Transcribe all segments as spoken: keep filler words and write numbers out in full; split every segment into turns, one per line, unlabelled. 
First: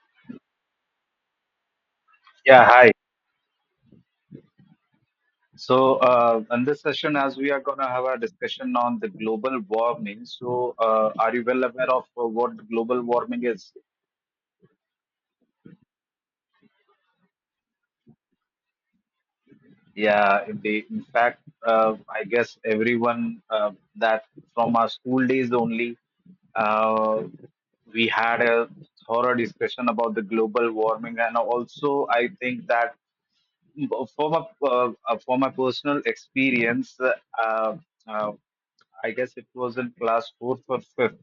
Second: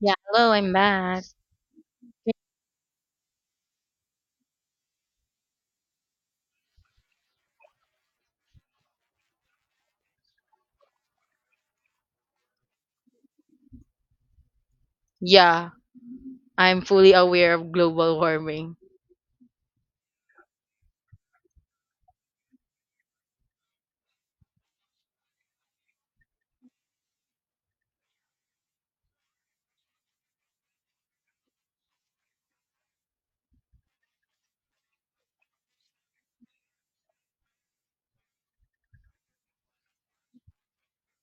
Yeah, hello, I'm back.
Yeah, hi. So, uh, in this session, as we are going to have a discussion on the global warming, so uh, are you well aware of uh, what global warming is?
Yeah, I'm fully aware of global warming.
Yeah, in in fact, uh, I guess everyone uh, that from our school days only, uh, we had a thorough discussion about the global warming, and also I think that from a uh, uh, from a personal experience, uh, uh, I guess it was in class fourth or fifth.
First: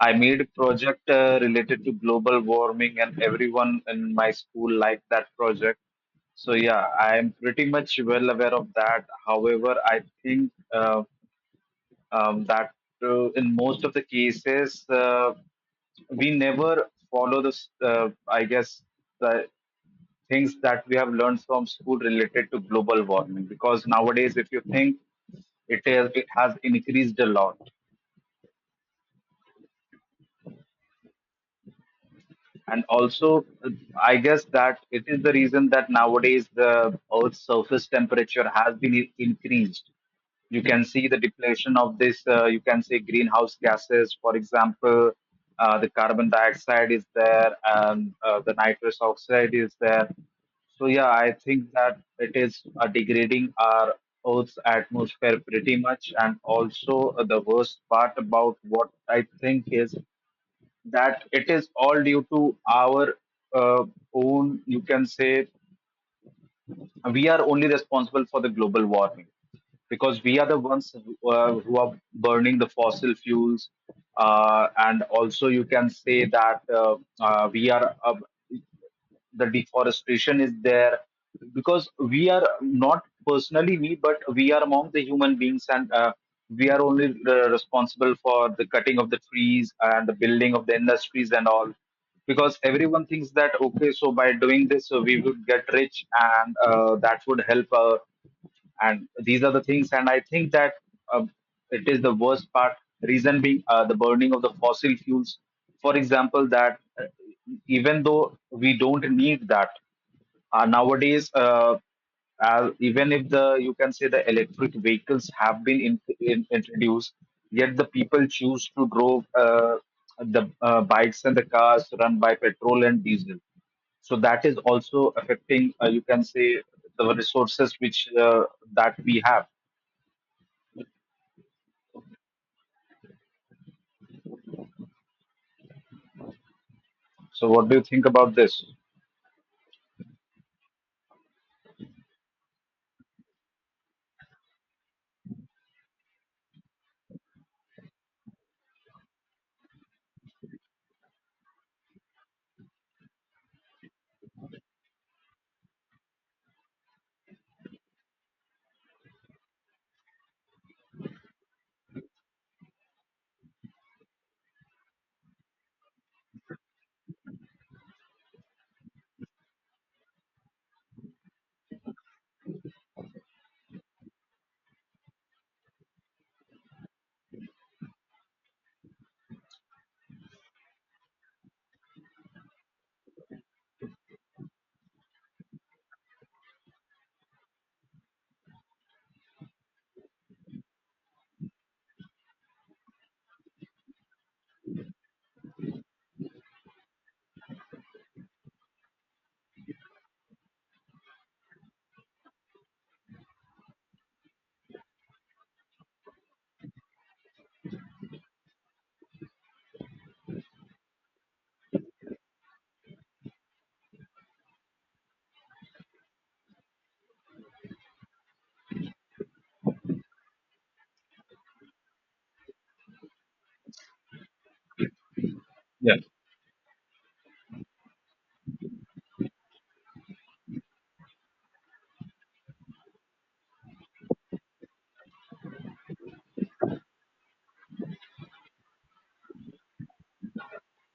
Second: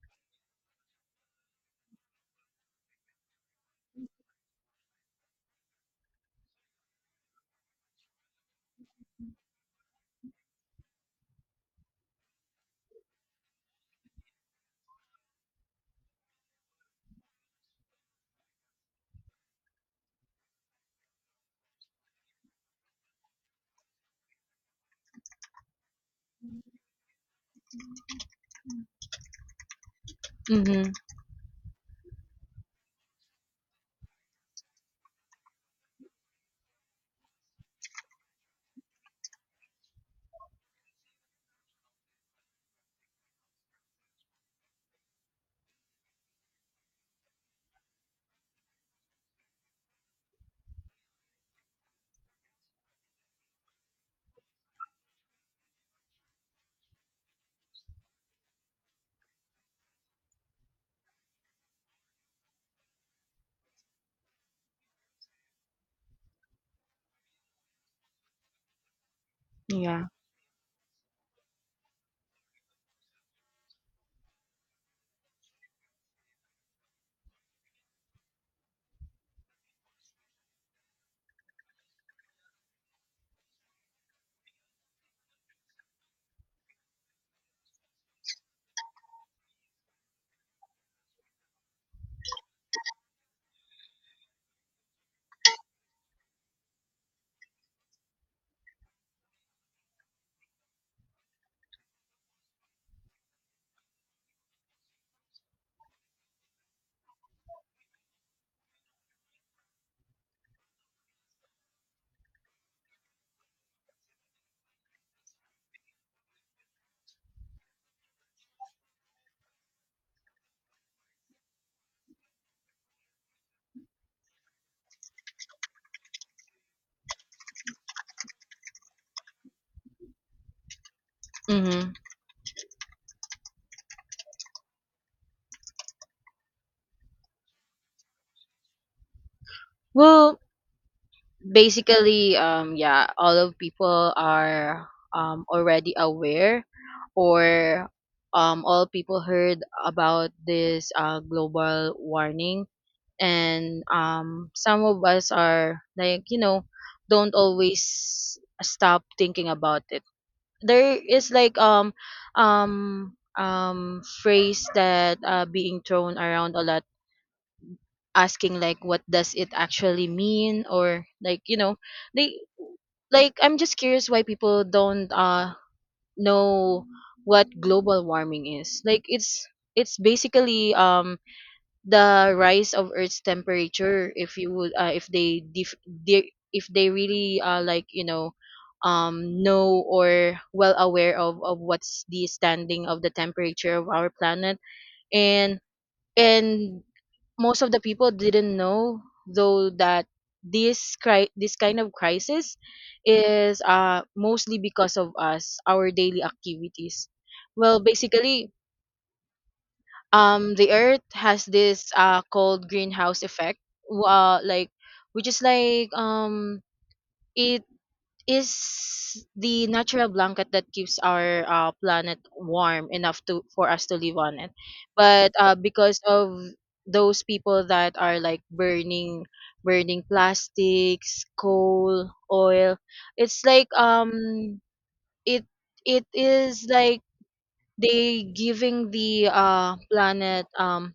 I made a project uh, related to global warming, and everyone in my school liked that project. So yeah, I am pretty much well aware of that. However, I think uh, um, that uh, in most of the cases, uh, we never follow this. Uh, I guess, the things that we have learned from school related to global warming, because nowadays if you think it is it has increased a lot,
Mm-hmm.
and also uh, I guess that it is the reason that nowadays the earth's surface temperature has been i- increased You can see the depletion of this, uh, you can say, greenhouse gases, for example uh, the carbon dioxide is there, and uh, the nitrous oxide is there. So yeah, I think that it is uh, degrading our earth's atmosphere pretty much, and also uh, the worst part about what I think is that it is all due to our uh, own, you can say, we are only responsible for the global warming,
Yeah.
because we are the ones who, uh, who are burning the fossil fuels, uh, and also you can say that uh, uh, we are uh, the deforestation is there, because we are not personally me, but we are among the human beings, and uh, we are only uh, responsible for the cutting of the trees and the building of the industries and all, because everyone thinks that, okay, so by doing this uh, we would get rich, and uh, that would help, uh, and these are the things. And I think that uh, it is the worst part, reason being uh, the burning of the fossil fuels, for example that uh, even though we don't need that, uh, nowadays, uh, uh, even if the, you can say, the electric vehicles have been in, in, introduced, yet the people choose to drove uh, the uh, bikes and the cars run by petrol and diesel. So that is also affecting, uh, you can say, the resources which uh, that we have.
Mm-hmm.
So what do you think about this?
Well, basically, um, yeah, all of people are um already aware, or um, all people heard about this uh global warning, and um, some of us are like you know, don't always stop thinking about it. There is like um um um phrase that uh being thrown around a lot, asking like what does it actually mean, or like you know they like I'm just curious why people don't uh know what global warming is. Like it's it's basically um the rise of Earth's temperature. If you would uh, if they def- de- if they really uh, like you know um know or well aware of of what's the standing of the temperature of our planet. And and most of the people didn't know, though, that this cri- this kind of crisis is uh mostly because of us, our daily activities. Well, basically, um the earth has this uh called greenhouse effect, w- uh like which is like, um it is the natural blanket that keeps our uh, planet warm enough to for us to live on it. But uh,
Yeah.
because of those people that are like burning burning plastics, coal, oil, it's like, um it it is like they giving the uh planet um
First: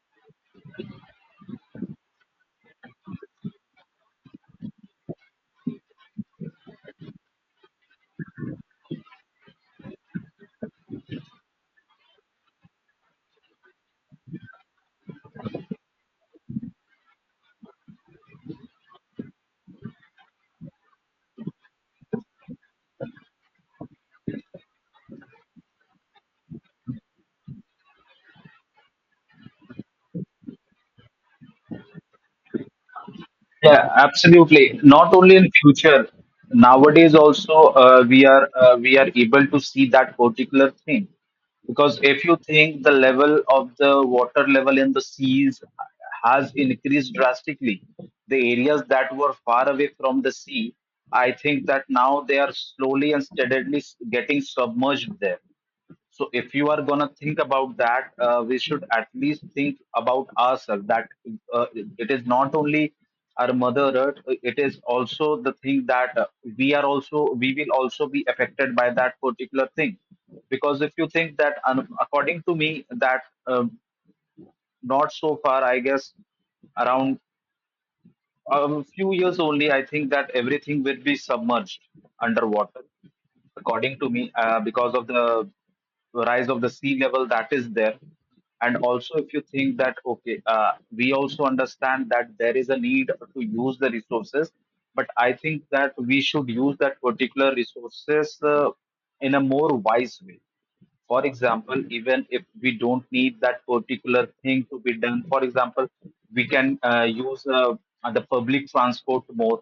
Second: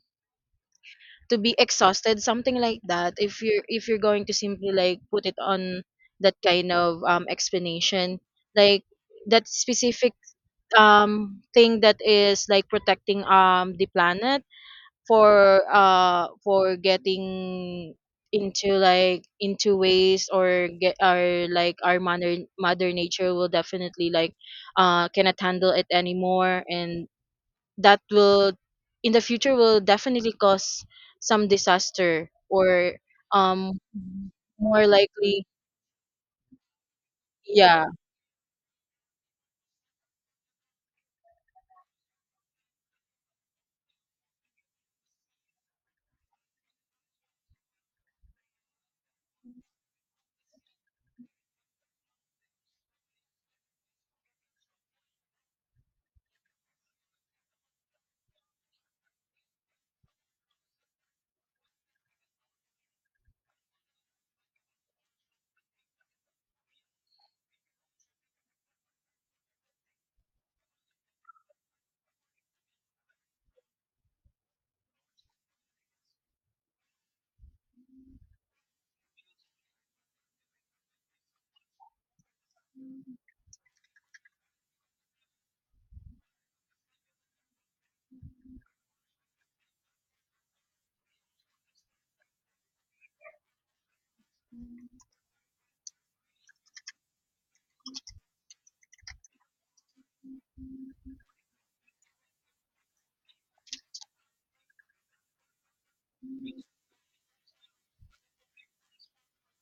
to be exhausted, something like that, if you're if you're going to simply like put it on that kind of um explanation. Like that specific um thing that is like protecting um the planet, for uh for getting into like into ways, or get our like our mother mother nature will definitely like uh cannot handle it anymore, and that will in the future will definitely cause some disaster or um
Yeah, absolutely.
more
Not only
likely.
in future, nowadays also
Yeah.
uh, we are uh, we are able to see that particular thing. Because if you think, the level of the water level in the seas has increased drastically, the areas that were far away from the sea, I think that now they are slowly and steadily s- getting submerged there. So if you are gonna think about that, uh, we should at least think about ourselves. That uh, it is not only our mother earth; it is also the thing that uh, we are also we will also be affected by that particular thing. Because if you think that, um, according to me, that um not so far, I guess around um, few years only, I think that everything will be submerged underwater, according to me, uh, because of the rise of the sea level that is there. And also, if you think that, okay, uh, we also understand that there is a need to use the resources, but I think that we should use that particular resources uh, in a more wise way, for example, even if we don't need that particular thing to be done. For example, we can uh, use uh, the public transport more.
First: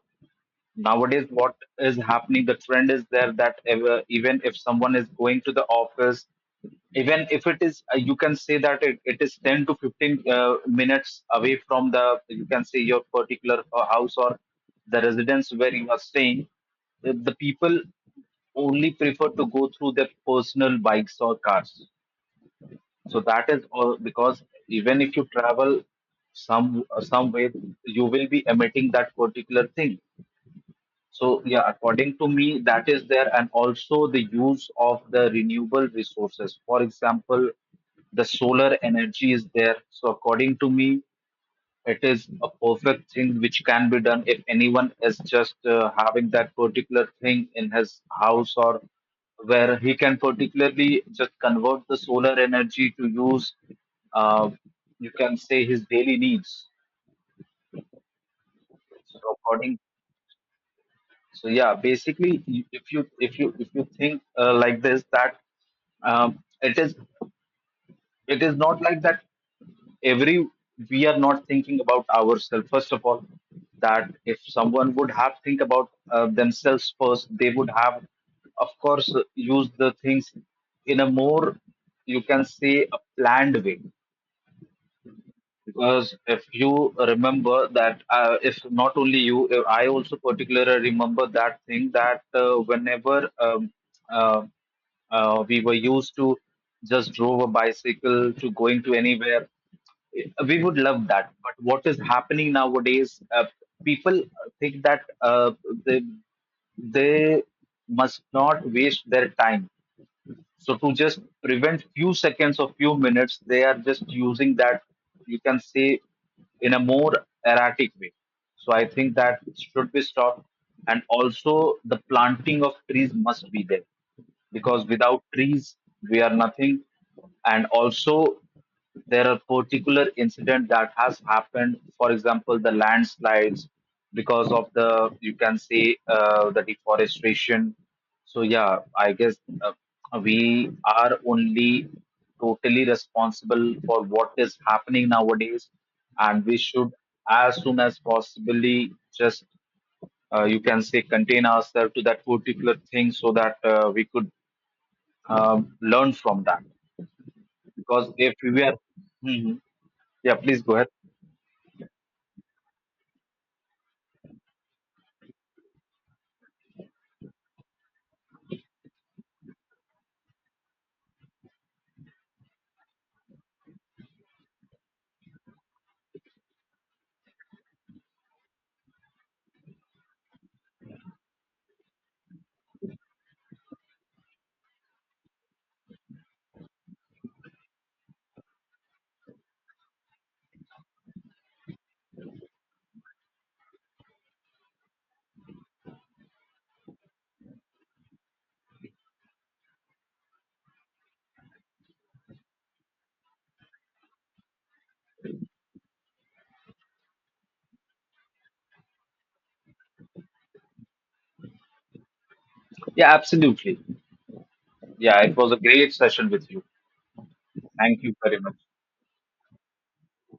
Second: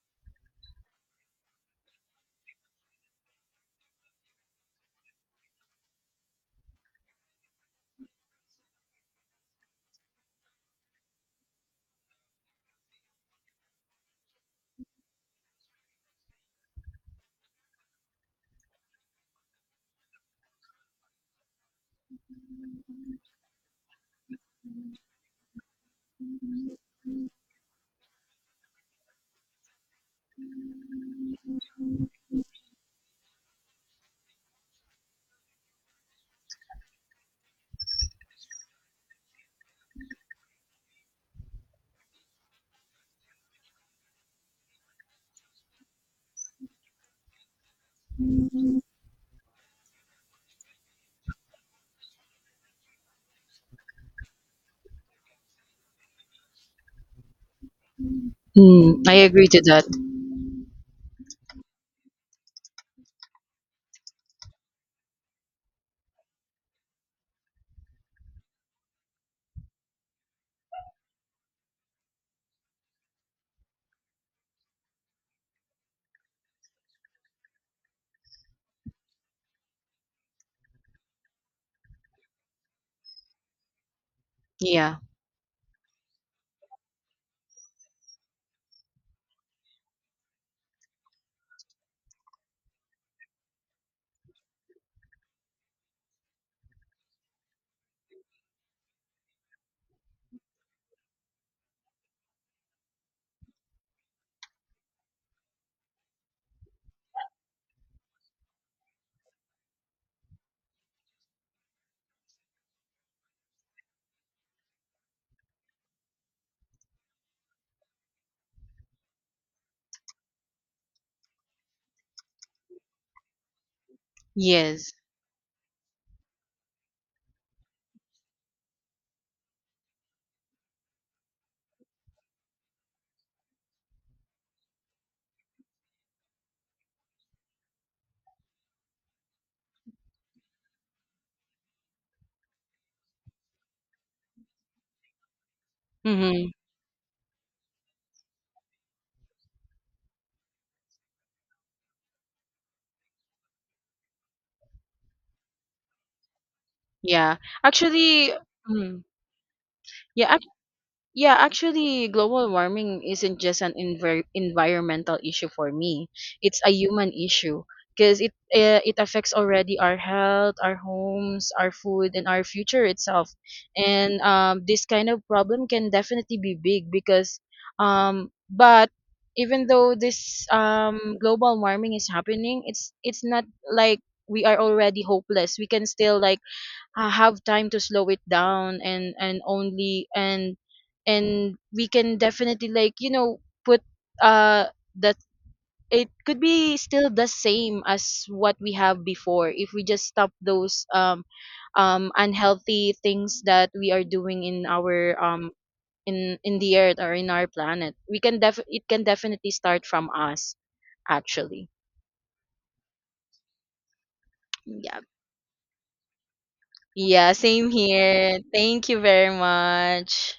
Nowadays what is happening, the trend is there, that ever, even if someone is going to the office, even if it is uh, you can say that it, it is ten to fifteen uh, minutes away from the, you can say, your particular uh, house or the residence where you are staying, the the people only prefer to go through their personal bikes or cars. So that is all because even if you travel some some way, you will be emitting that particular thing. So yeah, according to me, that is there, and also the use of the renewable resources. For example, the solar energy is there. So according to me, it is a perfect thing which can be done if anyone is just uh, having that particular thing in his house,
mm,
or where he can particularly just convert the solar energy to use. Uh, you can say, his daily needs.
I
So
agree to
according
that.
so yeah, basically, you- if you if you if you think uh, like this, that um, it is it is not like that, every we are not thinking about ourselves first of all, that if someone would have think about uh, themselves first, they would have of course used the things in a more, you can say, a planned way.
Yeah.
Because if you remember that, uh, if not only you, if I also particularly remember that thing that uh, whenever um, uh, uh, we were used to just drove a bicycle to going to anywhere, eh, we would love that. But what is happening nowadays, uh, people think that uh, they, they must not waste their time. So to just prevent few seconds or few minutes, they are just using that, you can say, in a more erratic way. So I think that should be stopped. And also the planting of trees must be there, because
Yes.
without trees we are nothing. And also there are particular incident that has happened, for example the landslides, because of the, you can say, uh, the deforestation. So yeah, I guess uh, we are only totally responsible for what is happening nowadays, and
Mm-hmm.
we should, as soon as possibly, just uh, you can say, contain ourselves to that particular thing, so that uh, we could um, learn from that.
Yeah,
Because if
actually.
we are,
mm,
Mhm. Yeah,
yeah.
please go ahead.
Yeah, actually, global warming isn't just an envir- environmental issue for me. It's a human issue because it uh, it affects already our health, our homes, our food, and our future itself. And um, this kind of problem can definitely be big because, um, but even though this um global warming is happening, it's it's not like we are already hopeless. We can still like uh, have time to slow it down, and and only and and we can definitely like you know put uh that it could be still the same as what we have before, if we just stop those um um unhealthy things that we are doing in our um in in the earth or in our planet. We can def it can definitely start from us, actually.
Yeah, absolutely.
Yeah.
Yeah, it was a great session with you.
Yeah, same
Thank you very
here,
much.
thank you very much.